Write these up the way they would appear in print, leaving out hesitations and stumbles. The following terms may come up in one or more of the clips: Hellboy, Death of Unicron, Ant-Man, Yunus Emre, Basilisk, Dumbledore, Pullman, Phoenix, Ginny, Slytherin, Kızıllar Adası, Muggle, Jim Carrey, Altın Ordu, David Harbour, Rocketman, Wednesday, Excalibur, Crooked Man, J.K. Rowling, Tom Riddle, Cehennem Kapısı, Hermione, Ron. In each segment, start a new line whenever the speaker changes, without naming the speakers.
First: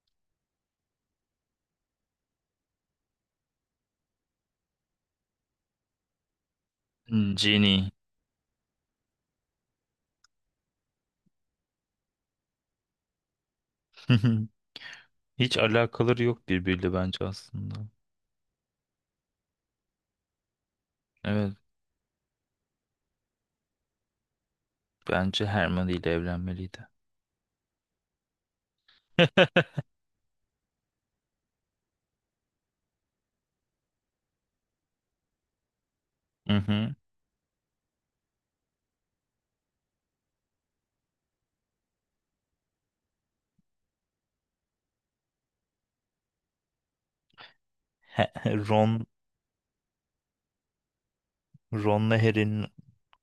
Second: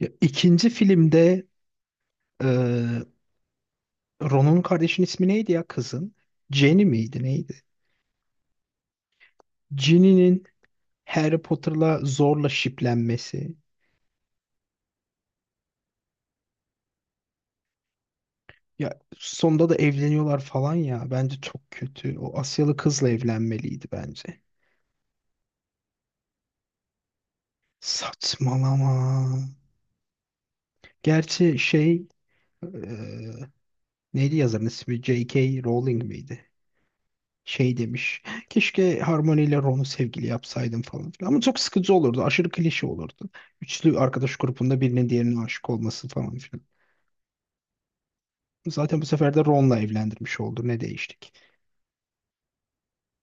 Ya, ikinci filmde e, Ron'un kardeşinin ismi neydi ya kızın? Jenny miydi
Hmm,
neydi?
Genie.
Jenny'nin Harry Potter'la zorla şiplenmesi.
Hiç alakaları yok birbiriyle bence aslında.
Ya sonunda da evleniyorlar falan ya. Bence
Evet,
çok kötü. O Asyalı kızla evlenmeliydi bence.
bence Hermione ile evlenmeliydi.
Saçmalama. Gerçi şey e, neydi yazarın ismi? J.K. Rowling miydi?
Hı hı.
Şey demiş. Keşke Harmony ile Ron'u sevgili yapsaydım falan filan. Ama çok sıkıcı olurdu. Aşırı klişe olurdu. Üçlü arkadaş grubunda birinin diğerine aşık olması falan filan.
He-
Zaten bu
Ron,
sefer de Ron'la evlendirmiş oldu. Ne değiştik?
Ron'la Harry'nin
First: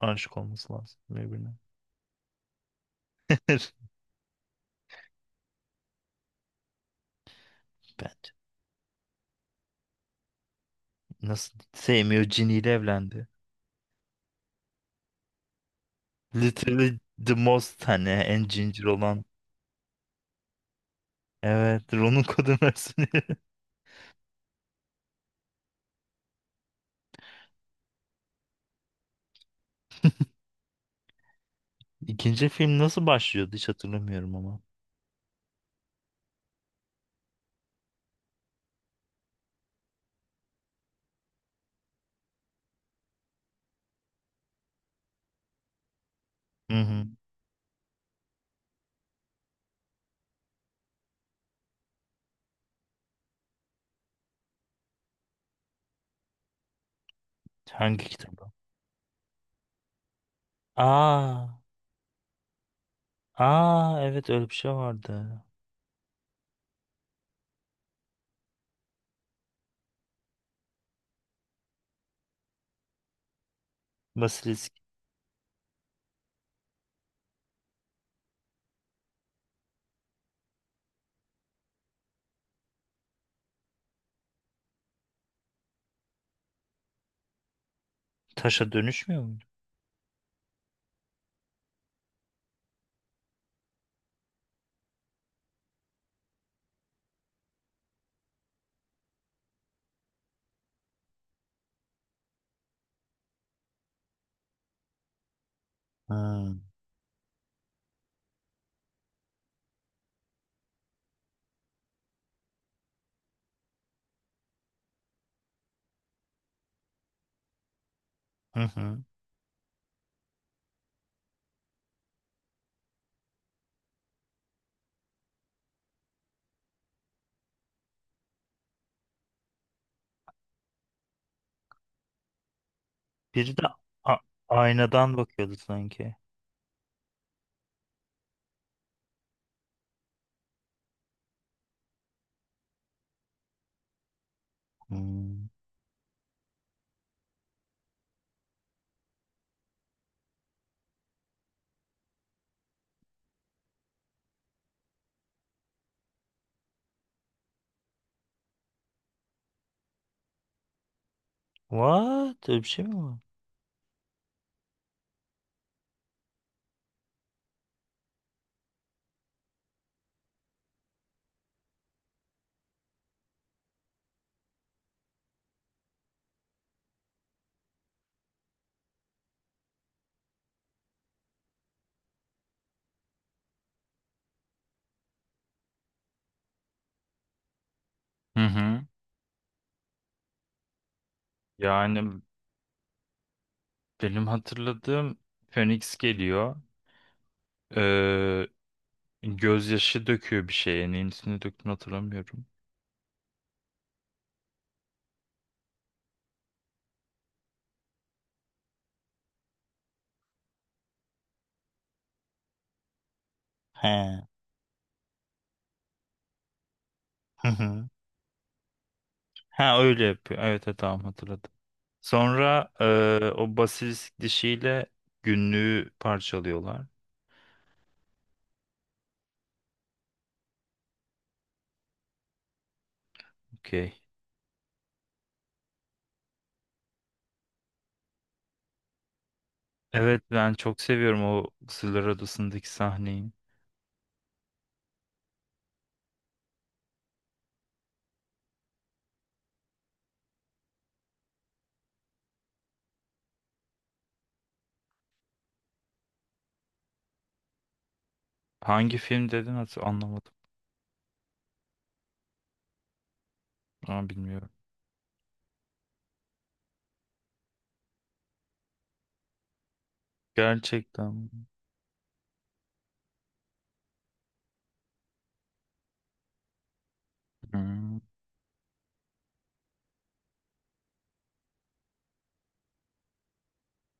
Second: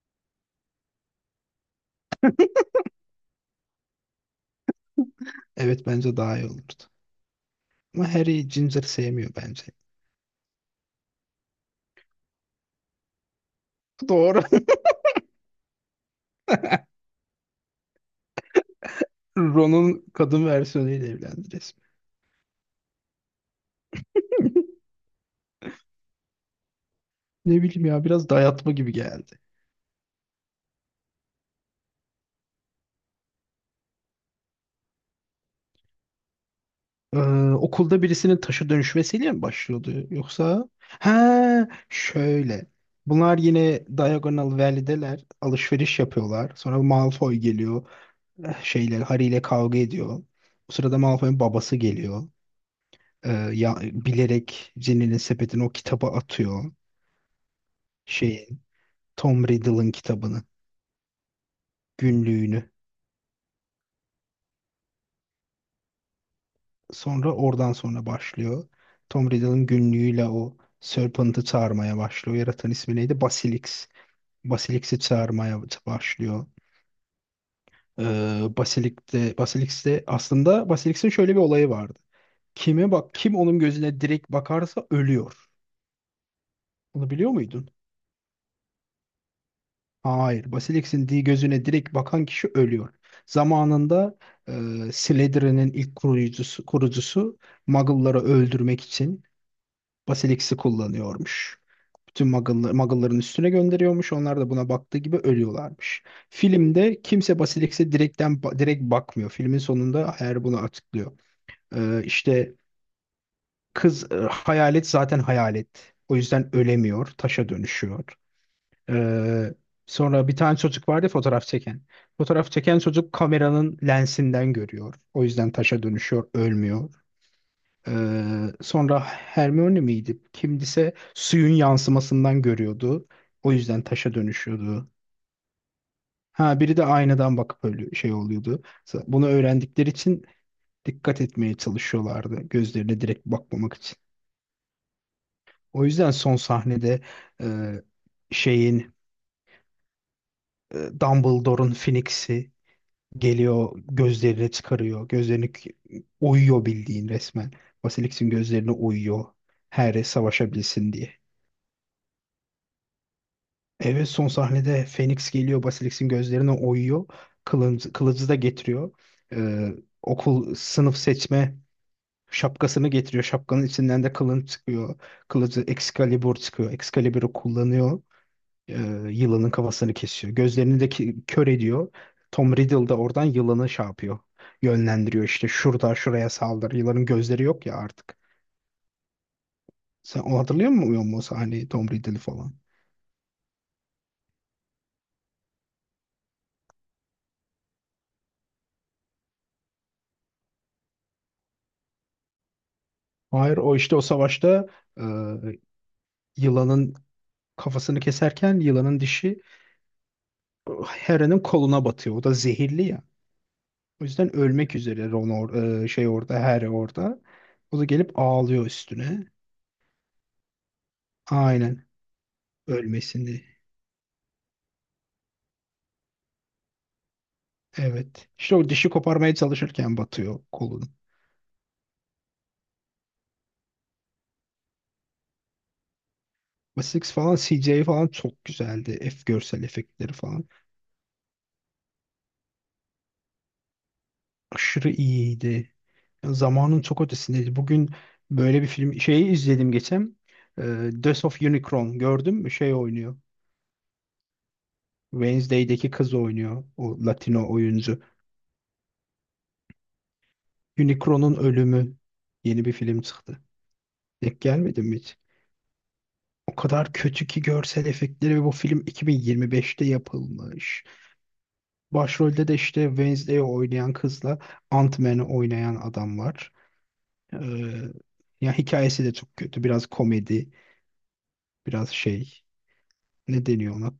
aşık olması lazım birbirine.
Evet, bence daha iyi olurdu. Ama
Bence.
Harry Ginger sevmiyor bence.
Nasıl sevmiyor, Ginny ile evlendi.
Doğru.
Literally the most hani en cincir olan.
Ron'un kadın versiyonuyla evlendi resmen.
Evet, Ron'un kadın versiyonu.
Ne bileyim ya, biraz dayatma gibi geldi.
İkinci film nasıl başlıyordu hiç hatırlamıyorum ama.
Ee, okulda birisinin taşı dönüşmesiyle mi başlıyordu yoksa? Ha, şöyle. Bunlar yine Diagonal Valley'deler. Alışveriş yapıyorlar.
Hı
Sonra
hı.
Malfoy geliyor. Şeyler Harry ile kavga ediyor. O sırada Malfoy'un babası geliyor. Ya, bilerek Ginny'nin sepetini o kitaba atıyor.
Hangi kitaba?
Şeyin Tom Riddle'ın kitabını,
Aa,
günlüğünü.
aa evet öyle bir şey vardı.
Sonra oradan sonra başlıyor. Tom Riddle'ın günlüğüyle o Serpent'ı çağırmaya başlıyor. Yaratan ismi neydi? Basilisk.
Basilisk
Basilisk'i çağırmaya başlıyor. Ee, Basilisk'te aslında Basilisk'in şöyle bir olayı vardı. Kime bak, kim onun gözüne direkt bakarsa ölüyor. Bunu biliyor muydun?
taşa dönüşmüyor muydu?
Hayır. Basilisk'in gözüne direkt bakan kişi ölüyor. Zamanında Slytherin'in ilk kurucusu Muggle'ları öldürmek için Basilisk'i kullanıyormuş. Tüm Muggle'ların üstüne gönderiyormuş. Onlar da buna baktığı gibi ölüyorlarmış.
Ha.
Filmde kimse Basilisk'e direkten direkt bakmıyor. Filmin sonunda eğer bunu açıklıyor. İşte kız, hayalet zaten hayalet. O yüzden ölemiyor. Taşa dönüşüyor.
Hı hı.
Ee, sonra bir tane çocuk vardı ya, fotoğraf çeken. Fotoğraf çeken çocuk kameranın lensinden görüyor. O yüzden taşa dönüşüyor, ölmüyor. Sonra Hermione miydi? Kimdise suyun yansımasından görüyordu. O
Biri de
yüzden taşa
a-
dönüşüyordu.
aynadan bakıyordu sanki.
Ha, biri de aynadan bakıp öyle şey oluyordu. Bunu öğrendikleri için dikkat etmeye çalışıyorlardı. Gözlerine direkt bakmamak için.
Hmm.
O yüzden son sahnede e, şeyin Dumbledore'un Phoenix'i geliyor, gözlerini çıkarıyor. Gözlerini oyuyor bildiğin resmen. Basilisk'in gözlerini oyuyor. Harry savaşabilsin diye.
What? Öyle bir şey mi var?
Evet, son sahnede Phoenix geliyor, Basilisk'in gözlerine oyuyor. Kılıcı da getiriyor. Ee, okul sınıf seçme şapkasını getiriyor. Şapkanın içinden de kılın çıkıyor. Kılıcı Excalibur çıkıyor. Excalibur'u kullanıyor. Ee, yılanın kafasını kesiyor. Gözlerini de kör ediyor. Tom Riddle da oradan yılanı şey yapıyor. Yönlendiriyor işte, şurada şuraya saldır. Yılanın gözleri yok ya artık.
Hı hı.
Sen o hatırlıyor musun, o sahneyi Tom Riddle
Yani
falan?
benim hatırladığım Phoenix geliyor. Ee, gözyaşı döküyor bir şeye. Neyin üstüne döktüğünü hatırlamıyorum.
Hayır, o işte o savaşta e, yılanın kafasını keserken yılanın dişi Hera'nın koluna batıyor. O da zehirli ya. O
He.
yüzden ölmek üzere Ron, şey orada, Hera orada.
Hı
O da
hı.
gelip ağlıyor üstüne.
Ha öyle yapıyor. Evet, evet tamam hatırladım.
Aynen.
Sonra
Ölmesini.
o basilisk dişiyle günlüğü parçalıyorlar.
Evet. İşte o dişi koparmaya çalışırken batıyor kolun.
Okey.
Wessex falan, CJ falan çok güzeldi. F görsel efektleri
Evet
falan.
ben çok seviyorum o Kızıllar Adası'ndaki sahneyi.
Aşırı iyiydi. Ya zamanın çok ötesindeydi. Bugün böyle bir film şeyi izledim geçen. E, Death of Unicron gördüm mü? Şey oynuyor. Wednesday'deki kız oynuyor. O Latino oyuncu.
Hangi film dedin, hatır anlamadım.
Unicron'un ölümü, yeni bir film çıktı.
Ama
Denk
bilmiyorum.
gelmedi mi hiç? O kadar kötü ki görsel efektleri, ve bu film 2025'te yapılmış.
Gerçekten mi?
Başrolde de işte Wednesday'i oynayan kızla Ant-Man'i oynayan adam var. Ee,
Hmm,
ya hikayesi de çok kötü. Biraz komedi, biraz şey, ne deniyor ona?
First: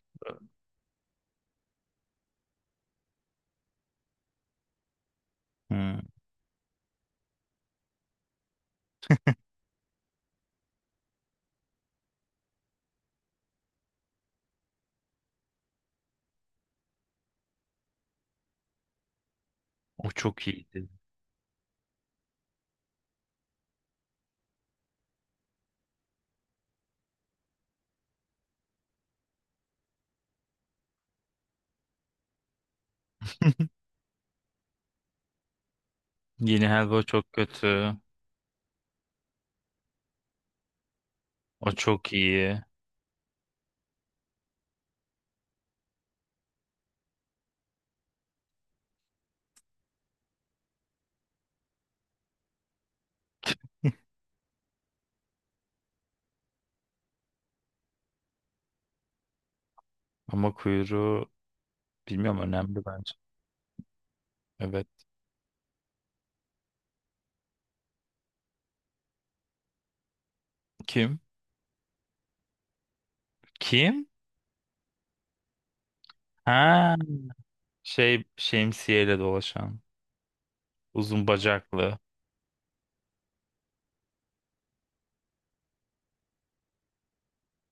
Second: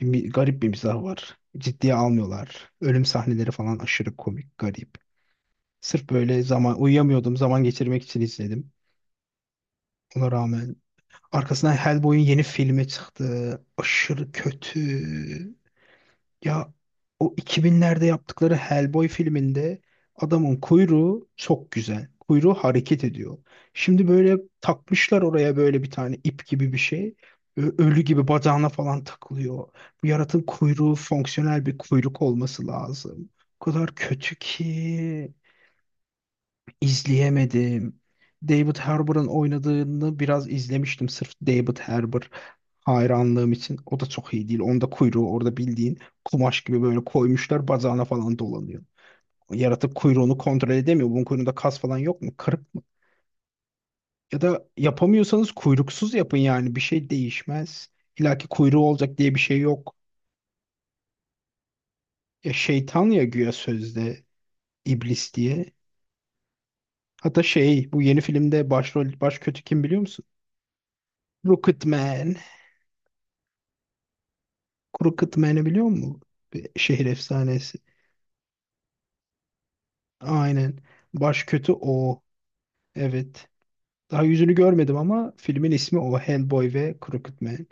Garip bir mizah var. Ciddiye almıyorlar. Ölüm sahneleri falan aşırı komik, garip.
hmm.
Sırf böyle zaman uyuyamıyordum. Zaman geçirmek için izledim. Ona rağmen arkasından Hellboy'un yeni filmi çıktı. Aşırı kötü. Ya o 2000'lerde yaptıkları Hellboy filminde
O çok
adamın
iyiydi.
kuyruğu çok güzel. Kuyruğu hareket ediyor. Şimdi böyle takmışlar oraya böyle bir tane ip gibi bir şey. Ölü gibi bacağına falan takılıyor. Bu yaratığın kuyruğu fonksiyonel bir kuyruk olması lazım. O kadar kötü ki.
Yeni Helva çok kötü.
İzleyemedim. David Harbour'ın oynadığını biraz izlemiştim sırf
O
David
çok
Harbour
iyi.
hayranlığım için. O da çok iyi değil. Onda kuyruğu orada bildiğin kumaş gibi böyle koymuşlar, bacağına falan dolanıyor. Yaratık kuyruğunu kontrol edemiyor. Bunun kuyruğunda kas falan yok mu? Kırık mı? Ya da yapamıyorsanız kuyruksuz yapın yani. Bir şey değişmez. İlla ki kuyruğu olacak diye bir şey yok.
Ama kuyruğu bilmiyorum,
Ya
önemli
şeytan
bence.
ya güya, sözde
Evet.
iblis diye. Hatta şey, bu yeni filmde başrol baş kötü kim biliyor musun?
Kim?
Rocketman.
Kim?
Kuru kıtmeni biliyor musun? Bir
Ha,
şehir efsanesi.
şey şemsiyeyle dolaşan.
Aynen.
Uzun
Baş kötü
bacaklı.
o. Evet. Daha yüzünü görmedim ama filmin ismi o. Hellboy ve Crooked Man.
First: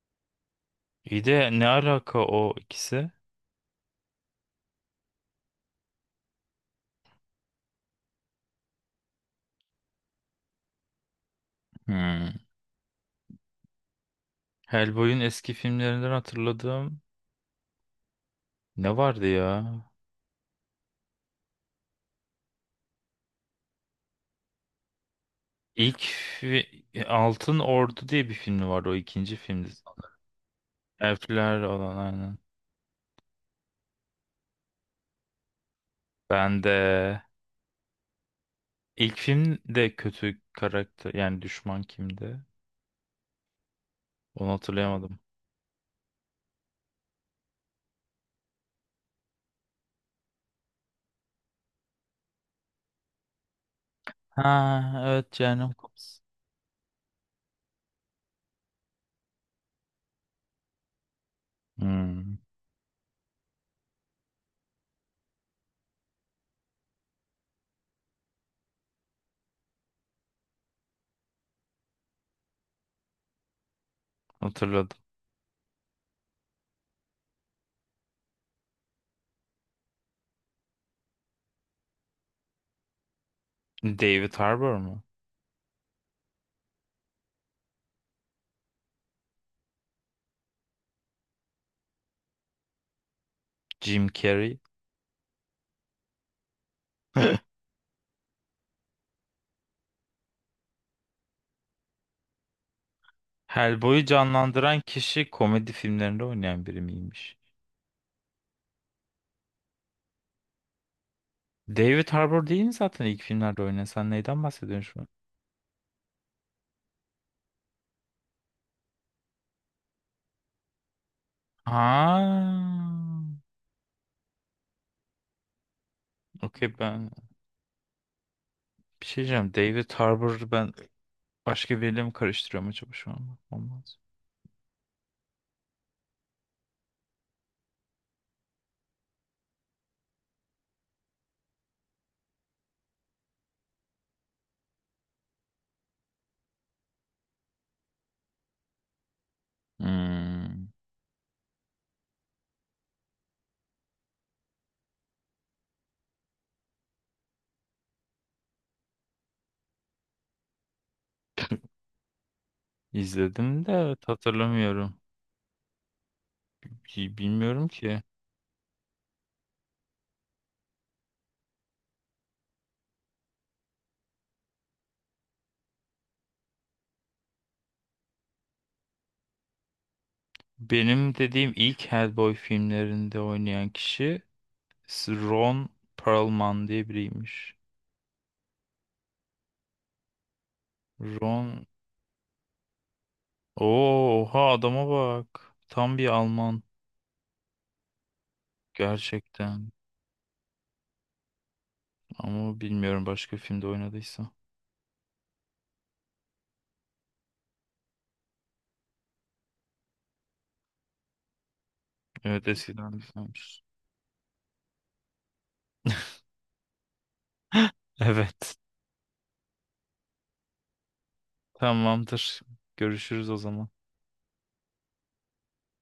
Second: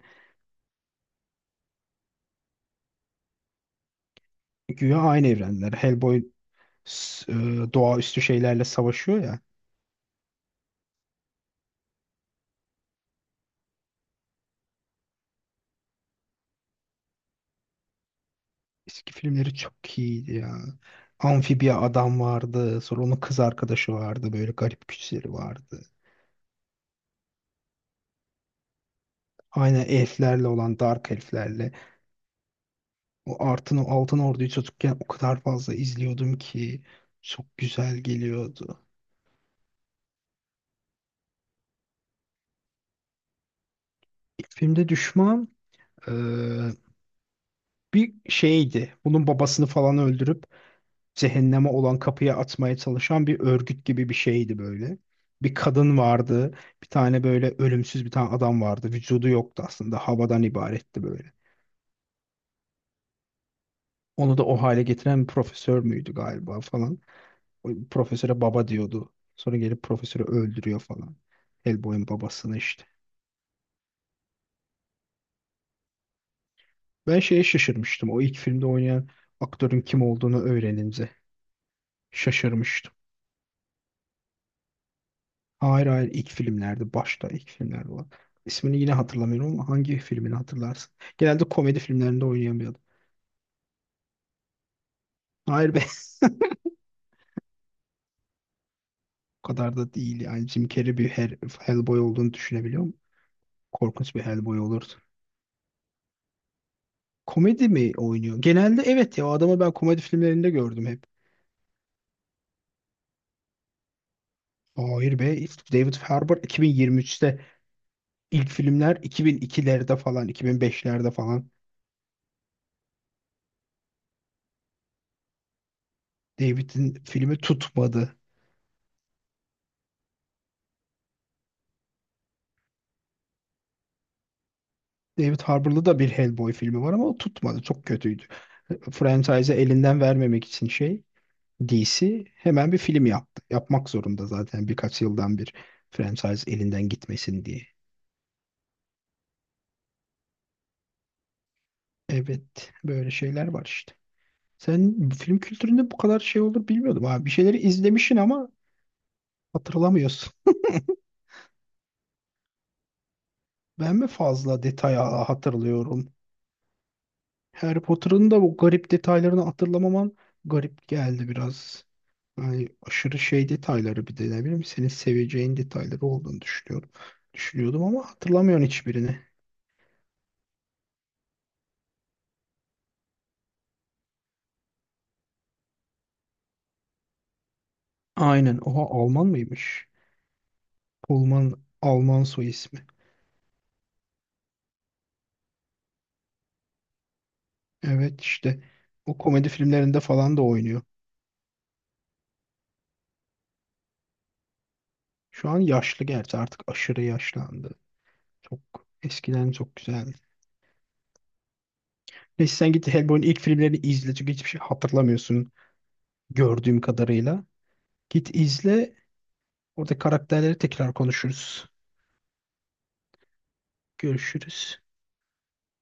İyi de ne alaka o ikisi?
Güya aynı evrenler. Hellboy s- e, doğaüstü şeylerle savaşıyor ya.
Hmm. Hellboy'un eski filmlerinden hatırladığım ne
Eski
vardı
filmleri
ya?
çok iyiydi ya. Amfibiya adam vardı. Sonra onun kız arkadaşı vardı. Böyle garip güçleri vardı.
İlk Altın Ordu diye bir filmi vardı, o ikinci filmdi.
Aynen, elflerle olan, dark
Elfler
elflerle.
olan, aynen.
O Altın Ordu'yu çocukken o kadar fazla izliyordum
Ben de
ki. Çok güzel geliyordu.
ilk filmde kötü karakter, yani düşman kimdi? Onu
Filmde
hatırlayamadım.
düşman e, bir şeydi. Bunun babasını falan öldürüp cehenneme olan kapıya atmaya çalışan bir örgüt gibi bir
Ha
şeydi böyle.
evet,
Bir
Cehennem
kadın
Kapısı.
vardı. Bir tane böyle ölümsüz bir tane adam vardı. Vücudu yoktu aslında. Havadan ibaretti böyle.
Hmm,
Onu da o hale getiren bir profesör müydü galiba falan. O profesöre baba diyordu. Sonra gelip profesörü öldürüyor falan. Hellboy'un babasını işte.
hatırladım.
Ben şeye şaşırmıştım. O ilk filmde oynayan aktörün kim olduğunu öğrenince şaşırmıştım.
David Harbour mu?
Hayır, hayır, ilk filmlerde, başta, ilk filmlerde olan. İsmini yine hatırlamıyorum ama hangi filmini hatırlarsın? Genelde komedi filmlerinde oynayan bir adam.
Jim Carrey.
Hayır be. O kadar da değil yani, Jim Carrey bir Hellboy olduğunu düşünebiliyor musun?
Hellboy'u
Korkunç bir Hellboy
canlandıran
olurdu.
kişi komedi filmlerinde oynayan biri miymiş?
Komedi mi oynuyor? Genelde evet ya, o adamı ben komedi filmlerinde gördüm hep.
David Harbour değil mi zaten ilk filmlerde oynayan? Sen neyden bahsediyorsun şu an?
Hayır be, David Harbour 2023'te, ilk filmler 2002'lerde falan, 2005'lerde falan.
Ha. Okey,
David'in
ben
filmi tutmadı.
bir şey diyeceğim. David Harbour'u ben başka biriyle mi karıştırıyorum acaba şu an? Olmaz.
David Harbour'da da bir Hellboy filmi var ama o tutmadı. Çok kötüydü. Franchise'ı elinden vermemek için şey, DC hemen bir film yaptı. Yapmak zorunda zaten, birkaç yıldan bir franchise elinden gitmesin diye.
Hmm.
Evet, böyle şeyler var işte. Sen film kültüründe bu kadar şey olur bilmiyordum abi. Bir şeyleri izlemişsin ama hatırlamıyorsun.
İzledim de
Ben mi
evet,
fazla
hatırlamıyorum.
detaya hatırlıyorum?
Bilmiyorum
Harry
ki.
Potter'ın da bu garip detaylarını hatırlamaman garip geldi biraz. Yani aşırı şey detayları, bir de ne bileyim, senin seveceğin detayları olduğunu düşünüyorum. Düşünüyordum ama hatırlamıyorum hiçbirini.
Benim dediğim ilk Hellboy filmlerinde oynayan kişi Ron Perlman diye biriymiş.
Aynen. Oha, Alman mıymış? Pullman,
Ron...
Alman soy ismi.
Oo, oha adama bak. Tam bir Alman.
Evet işte o komedi
Gerçekten.
filmlerinde falan da oynuyor.
Ama bilmiyorum başka filmde oynadıysa.
Şu an yaşlı gerçi, artık aşırı yaşlandı. Çok eskiden çok güzeldi.
Evet,
Neyse, sen git
eskiden bir
Hellboy'un ilk
filmmiş.
filmlerini izle, çünkü hiçbir şey hatırlamıyorsun gördüğüm kadarıyla. Git
Evet.
izle. Orada karakterleri tekrar konuşuruz.
Tamamdır. Görüşürüz o zaman.
Görüşürüz.